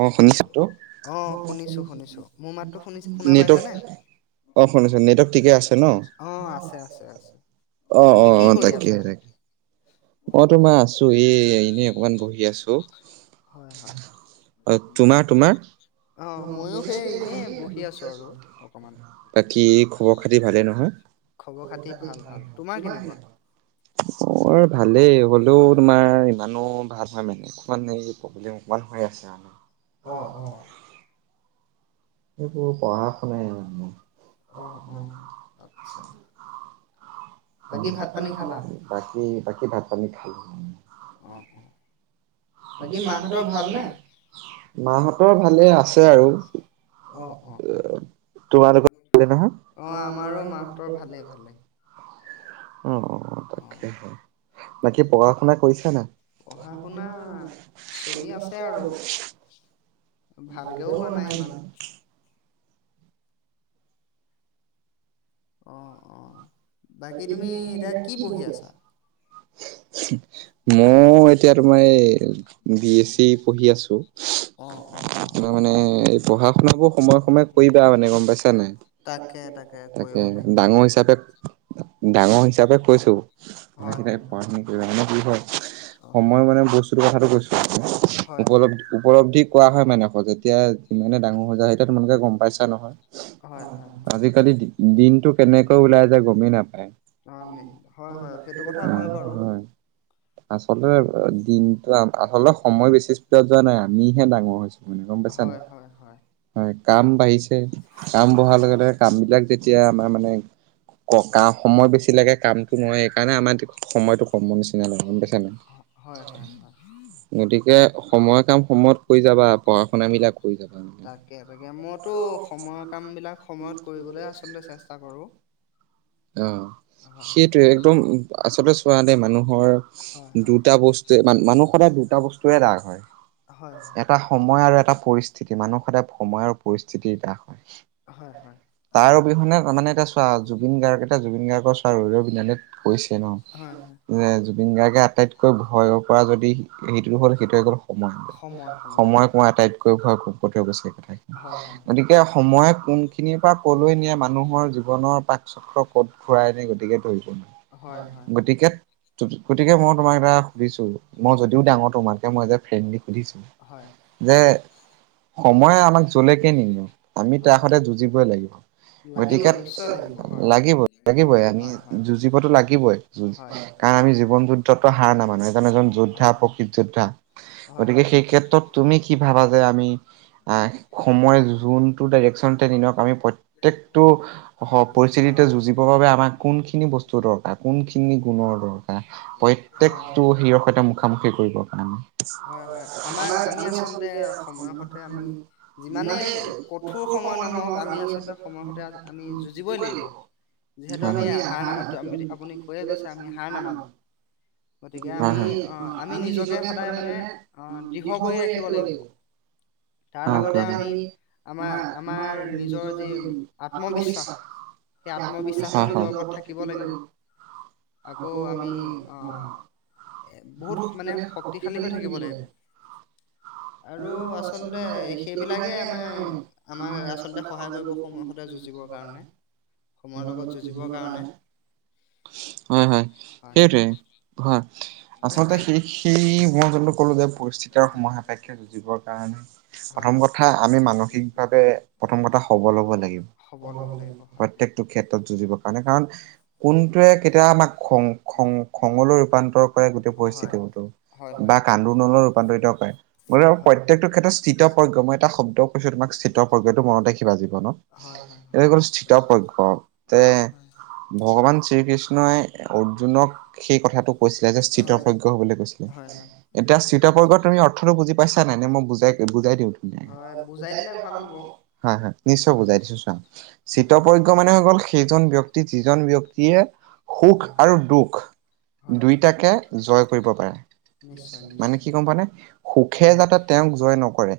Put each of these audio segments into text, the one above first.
অ শুনিছতো অ শুনিছো শুনিছো মোৰ মাততো শুনি শুনা নেটৱৰ্ক পাইছানে অ শুনিছো নেটৱৰ্ক ঠিকে আছে ন অ আছে আছে আছে অ অ বাকী কি অ কৰি তাকে আছা তাকে মই ঘৰমে তোমাৰ আছো এই এনেই অকমান বহি আছো হয় হয় অ তোমাৰ তোমাৰ অ ময়ো সেই এনেই বহি আছো আৰু অকমান বাকী খবৰ খাতি ভালে নহয় খবৰ খাতি ভাল ভাল তোমাৰ কেনেকুৱা মোৰ ভালেই হলেও তোমাৰ ইমানো ভাল ভাল নহয় অকমান এই প্ৰব্লেম অকমান হৈ আছে অ অ আৰু এইবোৰ পঢ়া শুনাই অ অ মানে আচ্ছা বাকী ভাত পানী খালা বাকী বাকী ভাত পানী খালা অঁ বাকী মাহঁতৰ ভাল নে মাহতৰ ভালেই আছে আৰু অ অ অ তোমালোকৰ ভালে নহয় অঁ আমাৰো মাহঁতৰ ভালেই ভালেই অ অ তাকে বাকী পঢ়া শুনা কৰিছা নাই পঢ়া শুনা চলি আছে আৰু ভালকেও হোৱা নাই ইমান অ অ বাকী তুমি এতিয়া কি পঢ়ি আছা [unintelligible] মোৰ এতিয়া তোমাৰ এই বি এছ চি পঢ়ি আছো। অ অ তাৰ মানে এই পঢ়া শুনাবোৰ সময়ে সময়ে কৰিবা মানে গম পাইছা নাই তাকে তাকে কৰিব লাগিব ডাঙৰ হিচাপে ডাঙৰ হিচাপে কৈছো ম হয় হয় পঢ়া হয় শুনা কৰিবা নে কি হয় অঁ সময় মানে বস্তুটো কথাটো কৈছো হয় উপল হয় উপলব্ধি কোৱা হয় মাই নাইখোৱা, যেতিয়া যিমানে ডাঙৰ হৈ যায় এতিয়া তোমালোকে গ'ম পাইছা নহয় হয় হয় হয়। আজিকালি দি দিনটো কেনেকৈ ওলাই যায় গ'মেই নাপায়। অ' হয়, হয় সেইটো কথা হয় বাৰু। আচলতে দিনটো আচলতে সময় বেছি স্পীডত যোৱা নাই, আমিহে ডাঙৰ হৈছো। মানে গম পাইছা হয়, নাই। হয়, হয়। হয়। কাম বাঢ়িছে কাম বঢ়াৰ হয় লগে লগে কাম বিলাক যেতিয়া আমাৰ মানে ক সময় বেছি লাগে কামটো নহয় এইকাৰণে আমাৰ সময়টো কমৰ নিচিনা লাগে গ'ম পাইছা নাই? হয়, হয়, হয়। গতিকে সময়ৰ কাম সময়ত কৰি যাবা পঢ়া শুনাবিলাক কৰি যাবা মানে তাকে, তাকে মইতো সময়ৰ কাম বিলাক সময়ত কৰিবলৈ দায় আচলতে চেষ্টা কৰো। অ' সেইটোৱে, একদম আচলতে চোৱা দেই মানুহৰ হয় দুটা বস্তু মানুহ সদায় দুটা বস্তুৰে হয় দাস হয়। হয়, হয়। এটা সময় আৰু এটা পৰিস্থিতি মানুহ সদায় সময় আৰু পৰিস্থিতিৰ দাস হয়, হয় হয়। তাৰ অবিহনে মানে এটা চোৱা জুবিন গাৰ্গ এতিয়া জুবিন গাৰ্গৰ চোৱা ৰৈ ৰৈ বিনালেত কৈছে ন, হয় হয় যে জুবিন গাৰ্গে আটাইতকৈ ভয় কৰা যদি সেইটো হ'ল সেইটোৱে হ'ল সময়, সময় সময়। সময়ক মই আটাইতকৈ ভয় কৰো। কৈ থৈ গৈছে কথাখিনি, হয় হয় হয়। গতিকে সময়ে কোনখিনিৰ পৰা ক'লৈ নিয়ে মানুহৰ জীৱনৰ পাক চক্ৰ ঘুৰাই নিয়ে গতিকে ধৰি হয় থ। হয় হয় গতিকে গতিকে মই তোমাক এটা সুধিছো, মই যদিও ডাঙৰ তোমাতকে মই যে ফ্ৰেণ্ডলি সুধিছো। হয়। সময় আমাক যলৈকে নিনোক। আমি তাৰ সৈতে যুঁজিবই লাগিব, লাগিবই গতিকে নিশ্চয় লাগিব হয় লাগিবই। লাগিবই আমি হয় হয়। যুঁজিবতো লাগিবই। হয়। কাৰণ আমি জীৱন যুদ্ধতটো হাৰ নামানো এজন এজন যোদ্ধা হয় প্ৰকৃত যোদ্ধা। হয়। গতিকে সেই ক্ষেত্ৰত তুমি কি ভাবা যে হয় আমি আহ সময় যোনটো ডাইৰেকশ্যনতে নিনিয়ক আমি প্ৰত্যকটো হয়। পৰিস্থিতিতে যুঁজি বৰ বাবে আমাক কোনখিনি বস্তুৰ দৰকাৰ কোনখিনি গুণৰ দৰকাৰ? প্ৰত্যযকটো হি'ৰৰ সৈতে মুখামুখি কৰিবৰ কাৰণে। হয় হয় হয় আমাৰ আমি আচলতে সময় সতে আমি যিমানে কঠোৰ সময় নহওঁক আমি আচলতে সময় সৈতে আমি যুঁজিবই লাগিব। হয় যিহেতু হয় আমি হাৰ আপুনি কৈয়ে গৈছে আমি হাৰ নামানো। গতিকে আমি আহ আমি নিজকে সদায় মানে আহ দৃঢ় কৰি ৰাখিব লাগিব। তাৰ লগতে আমি আমাৰ আমাৰ নিজৰ যি আত্মবিশ্বাস। সেই আত্মবিশ্বাতো হয় হয় নিজৰ ওপৰত থাকিব লাগিব। হয় আকৌ আমি অ', এ বহুত মানে শক্তিশালী হৈ থাকিব লাগিব। [inaudible] আৰু আচলতে সেইবিলাকে আমি আমাৰ আচলতে সহায় কৰিব সময় সতে যুজ যুঁজিবৰ কাৰনে। [unintelligible] যুঁজিবৰ কাৰণে হয়, হয় হয় সেইটোৱে। হয়, আচলতে সেই সেই মই যোনটো ক'লো যে পৰিস্থিতিৰ সময় সাপেক্ষে যুঁজিবৰ কাৰণে প্ৰথম কথা মানসিকভাৱে হয় প্ৰথম কথা সবল লাগিব। সবল হ'ব লাগিব। হয়। প্ৰতেকটো ক্ষেত্ৰত যুঁজিবৰ কাৰণে কাৰণ কোনটোৱে কেতিয়াব আমাক খং খং খঙলৈ ৰূপান্তৰ কৰে গোটেই হয়, পৰিস্থিতিতো। হয়, হয়। হয়। হয়, হয়, হয়। বা কান্দোনলৈ ৰূপান্তৰিত কৰে, গতিকে হয়। প্ৰত্যেকটো ক্ষেত্ৰত স্থিতপৰ্জ্ঞ মই এটা শব্দ কৈছো তোমাক স্থিতৰ্পজ্ঞ এইটো মনত জীৱনত এইটো হৈ গ'ল স্থিতৰ্পজ্ঞ। তে ভগৱান শ্ৰী কৃষ্ণই অৰ্জুনক সেই কথাটো কৈছিলে যে, স্থিতপজ্ঞ হ'বলৈ কৈছিলে হয়, হয়, হয়, এতিয়া চিতাপজ্ঞ তুমি অৰ্থ বুজি পাইছা নে নাই, নে মই বুজাই বুজাই দিওঁ হয়, বুজাই দিলে ভাল হ'ব। হয়, হয়, নিশ্চয় হয়, বুজাই দিছো চোৱা চিতপজ্ঞ মানে হৈ গ'ল সেইজন ব্যক্তি যিজন ব্যক্তিয়ে সুখ হয়। আৰু দুখ হয়, হয়, দুই তাকে হয়, জয় কৰিব হয়। পাৰে। নিশ্চয় মানে নিশ্চয় কি গ'ম পোৱা নে সুখে হয় যাতে তেওঁক জয় নকৰে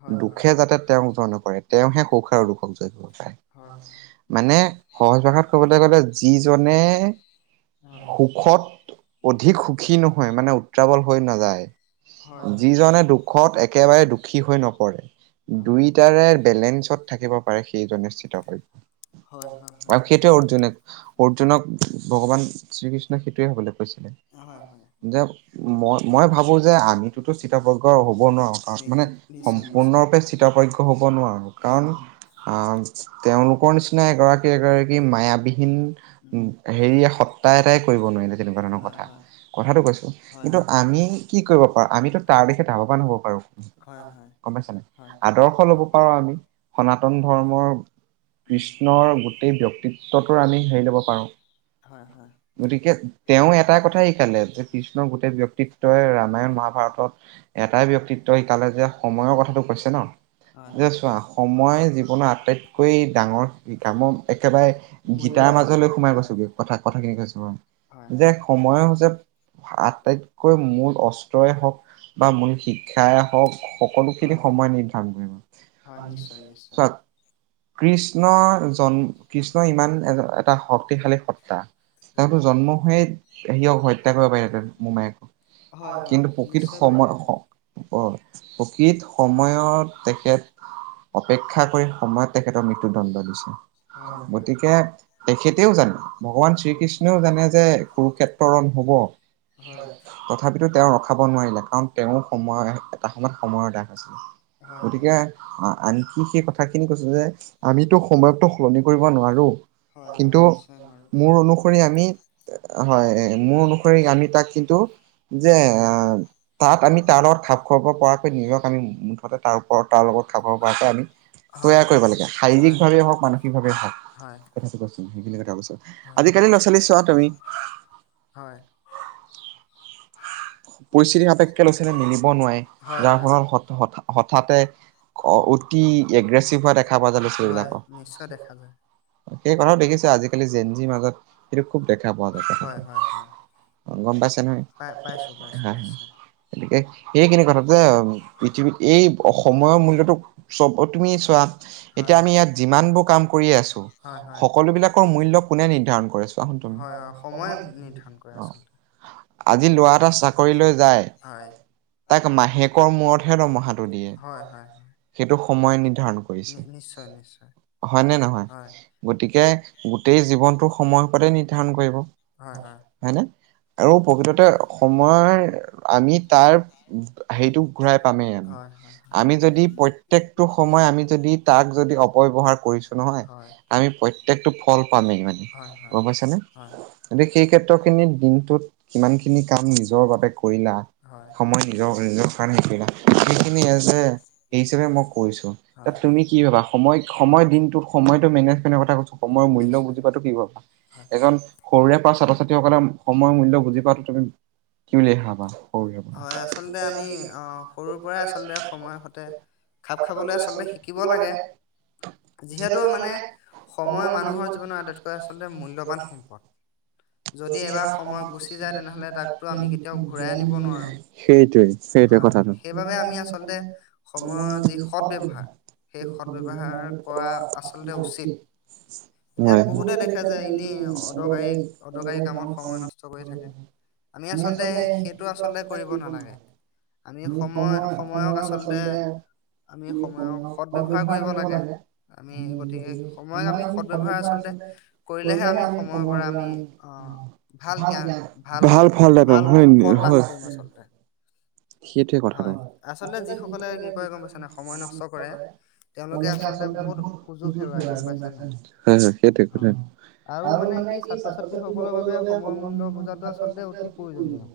হয় হয় হয় হয় দুখে যাতে তেওঁক জয় নকৰে তেওঁহে সুখ আৰু দুখক জয় কৰিব পাৰে। হয়, হয়। মানে সহজ ভাষাত ক'বলৈ গ'লে যিজনে [unintelligible] হয়। সুখত অধিক সুখী নহয় মানে উত্ৰাৱল হৈ নাযায় হয় হয় যিজনে দুখত একেবাৰে দুখী হৈ নপৰে। দুইটাৰে বেলেঞ্চত থাকিব পাৰে সেইজনেই স্থিতপজ্ঞ। আৰু সেইটোৱে অৰ্জুনে অৰ্জুনক ভগৱান শ্ৰীকৃষ্ণই সেইটোৱে হ'বলৈ কৈছিলে। হয়, হয়। যে মই মই ভাবোঁ যে আমিতোতো স্থিতপজ্ঞ হ'ব নোৱাৰোঁ কাৰণ নি- মানে নি- নিশ্চয় নিশ্চয় সম্পূৰ্ণৰূপে স্থিতপজ্ঞ হ'ব নোৱাৰো হয় কাৰণ হয় অঁ, তেওঁলোকৰ নি চিনা এগৰাকী এগৰাকী মায়াবিহীন উম হেৰিয়ে সত্তা এটাই কৰিব নোৱাৰিলে। তেনেকুৱা ধৰণৰ হয় কথা। হয় কথাটো কৈছো, হয়। কিন্তু আমি কি কৰিব পাৰো আমিতো তাৰ দিশে লাভৱান হ'ব পাৰো। হয় হয় গম পাইছা নাই, হয় আদৰ্শ লব পাৰো আমি সনাতন ধৰ্মৰ। উম। কৃষ্ণৰ গোটেই ব্যক্তিত্বটোৰ আমি হেৰি ল'ব পাৰোঁ। হয় হয়। এটা কথাই শিকালে যে কৃষ্ণৰ গোটেই ব্যক্তিত্বই ৰামায়ণ, মহাভাৰত এটাই ব্যক্তি ত সিকালে যে সময়ৰ কথাটো কৈছে ন, যে চোৱা সময় জীৱনৰ আটাইতকৈ ডাঙৰ কামৰ একেবাৰে গীতাৰ মূল্যৱান মাজলৈ সোমাই হয়। গৈছোগো কথা কথাখিনি কৈছো অঁ। যে সময় সোজত আটাইতকৈ মূল অস্ত্ৰই হওক বা মূল শিক্ষাই হওক সকলো খিনি হয় হয় সময় নিৰ্ধাৰণ কৰিব। [inaudible] হয় নিশ্চয় নিশ্চয়। কৃষ্ণ জন কৃষ্ণ ইমান এটা শক্তিশালী সত্তা। তাহঁতৰ জন্ম সেই সিয়ক হত্যা কৰিব পাৰি মোমায়েকক। হয় হয় কিন্তু প্ৰকৃত নিশ্চয় সময় পাৰিলাহেঁতেন প্ৰকৃত সময়ত তেখেত অপেক্ষা কৰি আমাক তেখেতৰ মৃত্যুদণ্ড দিছে, হয় হয়। গতিকে তেখেতেও জানে ভগৱান শ্ৰীকৃ ষ্ণও জানে যে কুৰুক্ষেত্ৰ ৰণ হব। হয়। তথাপিতো তেওঁ ৰখাব নোৱাৰিলে, কাৰণ তেওঁ সময় এটা সময়ত সময়ৰ দাখ হৈছিলে। হয় হয় গতিকে আনকি সেই কথা খিনি কৈছো যে আমিতো সময়কটো সলনি কৰিব নোৱাৰো, হয় হয় কিন্তু নিশ্চয় নোৱাৰোঁ মোৰ অনুসৰি আমি হয় মোৰ অনুসৰি আমি তাক কিন্তু যে আঁহ তাত আমি তাৰ লগত খাপ খুৱাব পৰাকৈ নিজক আমি তাৰ ওপৰত তাৰ লগত খাব পৰাটোৱে আমি হয় তৈয়াৰ হয়। কৰিব লাগে হয় শাৰীৰিক হয় হয় ভাৱেই হওক মানসিক ভাৱেই হওক হয়। আজিকালি ল'ৰা ছোৱালী চোৱা তুমি হয় পৰিস্থিতি সাপেক্ষে ল'ৰা ছোৱালী মিলিব নোৱাৰে যাৰ হয়। ফলত হঠ- হঠ- হঠাতে অ অতি এগ্ৰেছিভ হোৱা দেখা পোৱা যায় ল'ৰা ছোৱালীবিলাক হয়, নিশ্চয় দেখা যায়। সেই কথা দেখিছো আজিকালি জেনজিৰ মাজত সেইটো খুব দেখা পোৱা যায় হয় হয় কথাটো। হয় গম পাইছে পাই পাইছো পাইছো নিশ্চয়। এ এইখিনি কথা ত পৃথিৱীত এই সময়ৰ মূল্যটো চব তুমি চোৱা এতিয়া হয় আমি ইয়াত যিমানবোৰ কাম কৰিয়ে আছো, হয় হয় সকলো বিলাকৰ মূল্য কোনে নিৰ্ধাৰণ কৰে চোৱা, সেটো হয় হয় সময় নিৰ্ধাৰণ কৰে অ আচলতে আজি ল'ৰা এটা চা হয়। মাহেকৰ মূৰতহে দৰমহাটো দিয়ে হয় হয় হয়। সেইটো সময় নি নিশ্চয় নিশ্চয়। হয় নে নহয়, হয় গতিকে গোটেই জীৱনটো সময় ওপৰতে নিৰ্ধাৰণ কৰিব। হয় হয়। হয়নে? আৰু প্ৰকৃততে সম ময় আমি তাৰ হেৰিটো ঘূৰাই পামেই। আহিব। আমি যদি প্ৰ ত্যেকটো সময় আমি যদি তাক যদি অপব্যৱহাৰ কৰিছো নহয়, হয় হয় আমি প্ৰ ত্যেকটো ফল পামেই মানে হয় হয় গম পাইছা নে, হয় গতিকে সেই ক্ষেত্ৰখিনিত দিনটোত কিমান খিনি কাম নিজৰ বাবে কৰিলা। হয় সময় নিজৰ নিজৰ কাৰণে শিকিলা হয়। সেইখিনি এজ হয় এই হিচাপে মই কৈছোঁ ত হয়। তুমি কি ভাবা সময় সময় দিনটোত সময়টো মেনেজমেণ্টৰ কথা কৈছো সময়ৰ মূল্য নিশ্চয় বুজি পোৱাটো কি ভাবা হয়। এজন সৰুৰে পা ছাত্ৰ ছাত্ৰীসকলে সময়ৰ মূল্য বুজি পোৱাটো তুমি কি বুলি ভাবা সৰুৰে পৰা হয় আচলতে আমি সৰুৰ পৰাই আচলতে সময় সতে খাপ খাবলৈ আচলতে শিকিব লাগে। [unintelligible] যিহেতু মানে সময় মানুহৰ জীৱনৰ আটাইতকৈ আচলতে মূল্যবান সম্পদ যদি এবাৰ সময় গুচি যায় তেনেহ'লে তাকটো আমি কেতিয়াও ঘূৰাই আনিব নোৱাৰো সেইটোৱে সেইটোৱে হয় কথাটো সেইবাবে আমি আচলতে সময়ৰ যি সৎ ব্যৱহাৰ সেই সৎ ব্যৱহাৰ কৰা আচলতে উচিত এতিয়া হয় বহুতে দেখ দেখে যে এনেই অদৰকাৰী অদৰকাৰী কামত সময় নষ্ট কৰি থাকে আমি আচলতে সেইটো আচলতে কৰিব নালাগে আমি সময় সময়ক আচলতে আমি সময়ক সৎ ব্যৱহাৰ কৰিব লাগে। আমি গতিকে সময়ক আমি সৎ ব্যৱহাৰ আচলতে কৰিলেহে আমি সময়ৰ পৰা আমি অহ ভাল জ্ঞান ভাল ফল নাপাম ভাল হয় ফল লাভ হয় কৰিম আচলতে সেইটোৱে কথাটো হয় আচলতে যিসকলে কি কৰে গম পাইছে নাই সময় নষ্ট কৰে তেওঁলোকে আচলতে বহুত সুযোগ হেৰুৱাই গম পাইছা নাই হয় সেইটোৱে অ কথাটো আৰু মানে কি ছাত্ৰ ছাত্ৰী সকলৰ বাবে সম সময়ৰ মূল্য বোজাটো আচলতে অতি প্ৰয়োজনীয়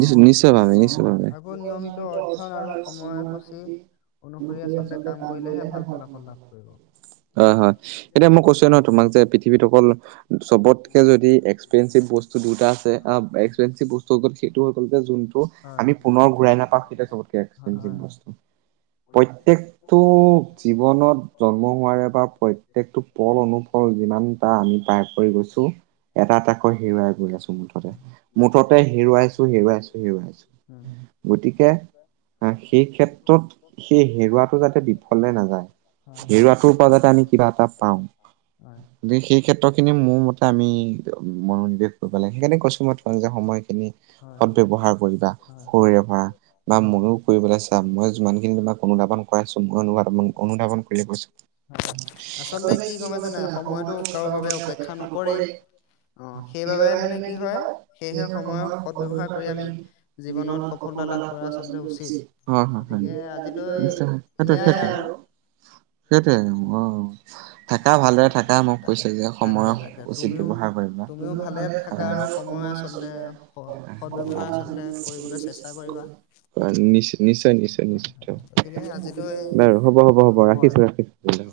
অ নিশ্চয় ভাবে অ নিশ্চয় ভাবে আকৌ নিয়মিত অধ্যয়ন আৰু সময়সূচী অনুসৰি আচলতে কাম কৰিলেহে ভাল ফলাফল লাভ কৰিব। হয় হয় এতিয়া মই কৈছোঁ ন তোমাক যে পৃথিৱীত অকল চবতকে যদি এক্সপেঞ্চিভ বস্তু দুটা আছে এক্সপেঞ্চিভ বস্তু ত সেইটো হৈ গল যে যোনটো হয় আমি পুনৰ ঘুৰাই নাপাওঁ সেইতো চবতকে হয় এক্সপেঞ্চিভ হয় বস্তু প্ৰত্যেকটো জীৱনত জন্ম হোৱাৰে পৰা প্ৰত্যেকটো পল অনুপ অনুপল যিমানটা আমি পাৰ কৰি গৈছো এটা এটাকৈ হেৰুৱাই গৈ আছো মুঠত [unintelligible] উম হেৰুৱাইছোঁ গতিকে আহ সেই ক্ষেত্ৰত সেই হেৰুৱাটো যাতে বিফলে নাযায় হয় হেৰুৱাটোৰ পৰা যাতে আমি কিবা হয় এটা পাওঁ। [unintelligible] গতিকে সেই ক্ষেত্ৰ খিনি মোৰ মতে আমি মনোনিৱেশ কৰিব লাগে সেইকাৰণে কৈছোঁ মই তোমাক যে সময়খিনি হয় সদ হয় ব্যৱহাৰ কৰিবা হয় হয় হয় সৰুৰে ভৰা বা হয় হয় ময়ো কৰিবলৈ চাম মই যিমান খিনি তোমাক সময় নাপ কৰা অনুধাৱন কৰি কৈছো আচলতে কি গম পাইছে নাই সময়টো কাৰো বাবে অপেক্ষা নকৰেই [unintelligible] অ সেইবাবে মানে কি হয় সেয়েহে সময়ৰ সৎ ব্যৱহাৰ কৰি আমি জীৱনত সফলতা লাভ কৰা আচলতে উচিত হয় হয় হয় গতিকে আজিলৈ এয়াই আৰু অ, সেইটোয়ে অ থাকা ভালদৰে থাকা মোক কৈছে যে তাকে সময় তাকে উচিত তুমিও ব্যৱহাৰ কৰিবা। তুমিও ভালে থা থকা আৰু সময় আচলতে সৎ ব্যৱহাৰ আচলতে কৰিবলৈ চেষ্টা কৰিবা নিশ্চয় নিশ্চয় নিশ্চয় হয়। নিশ্চয়। গতিকে আজিলৈ বাৰু হ'ব আৰু হ'ব আৰু। ৰাখিছোঁ ৰাখিছোঁ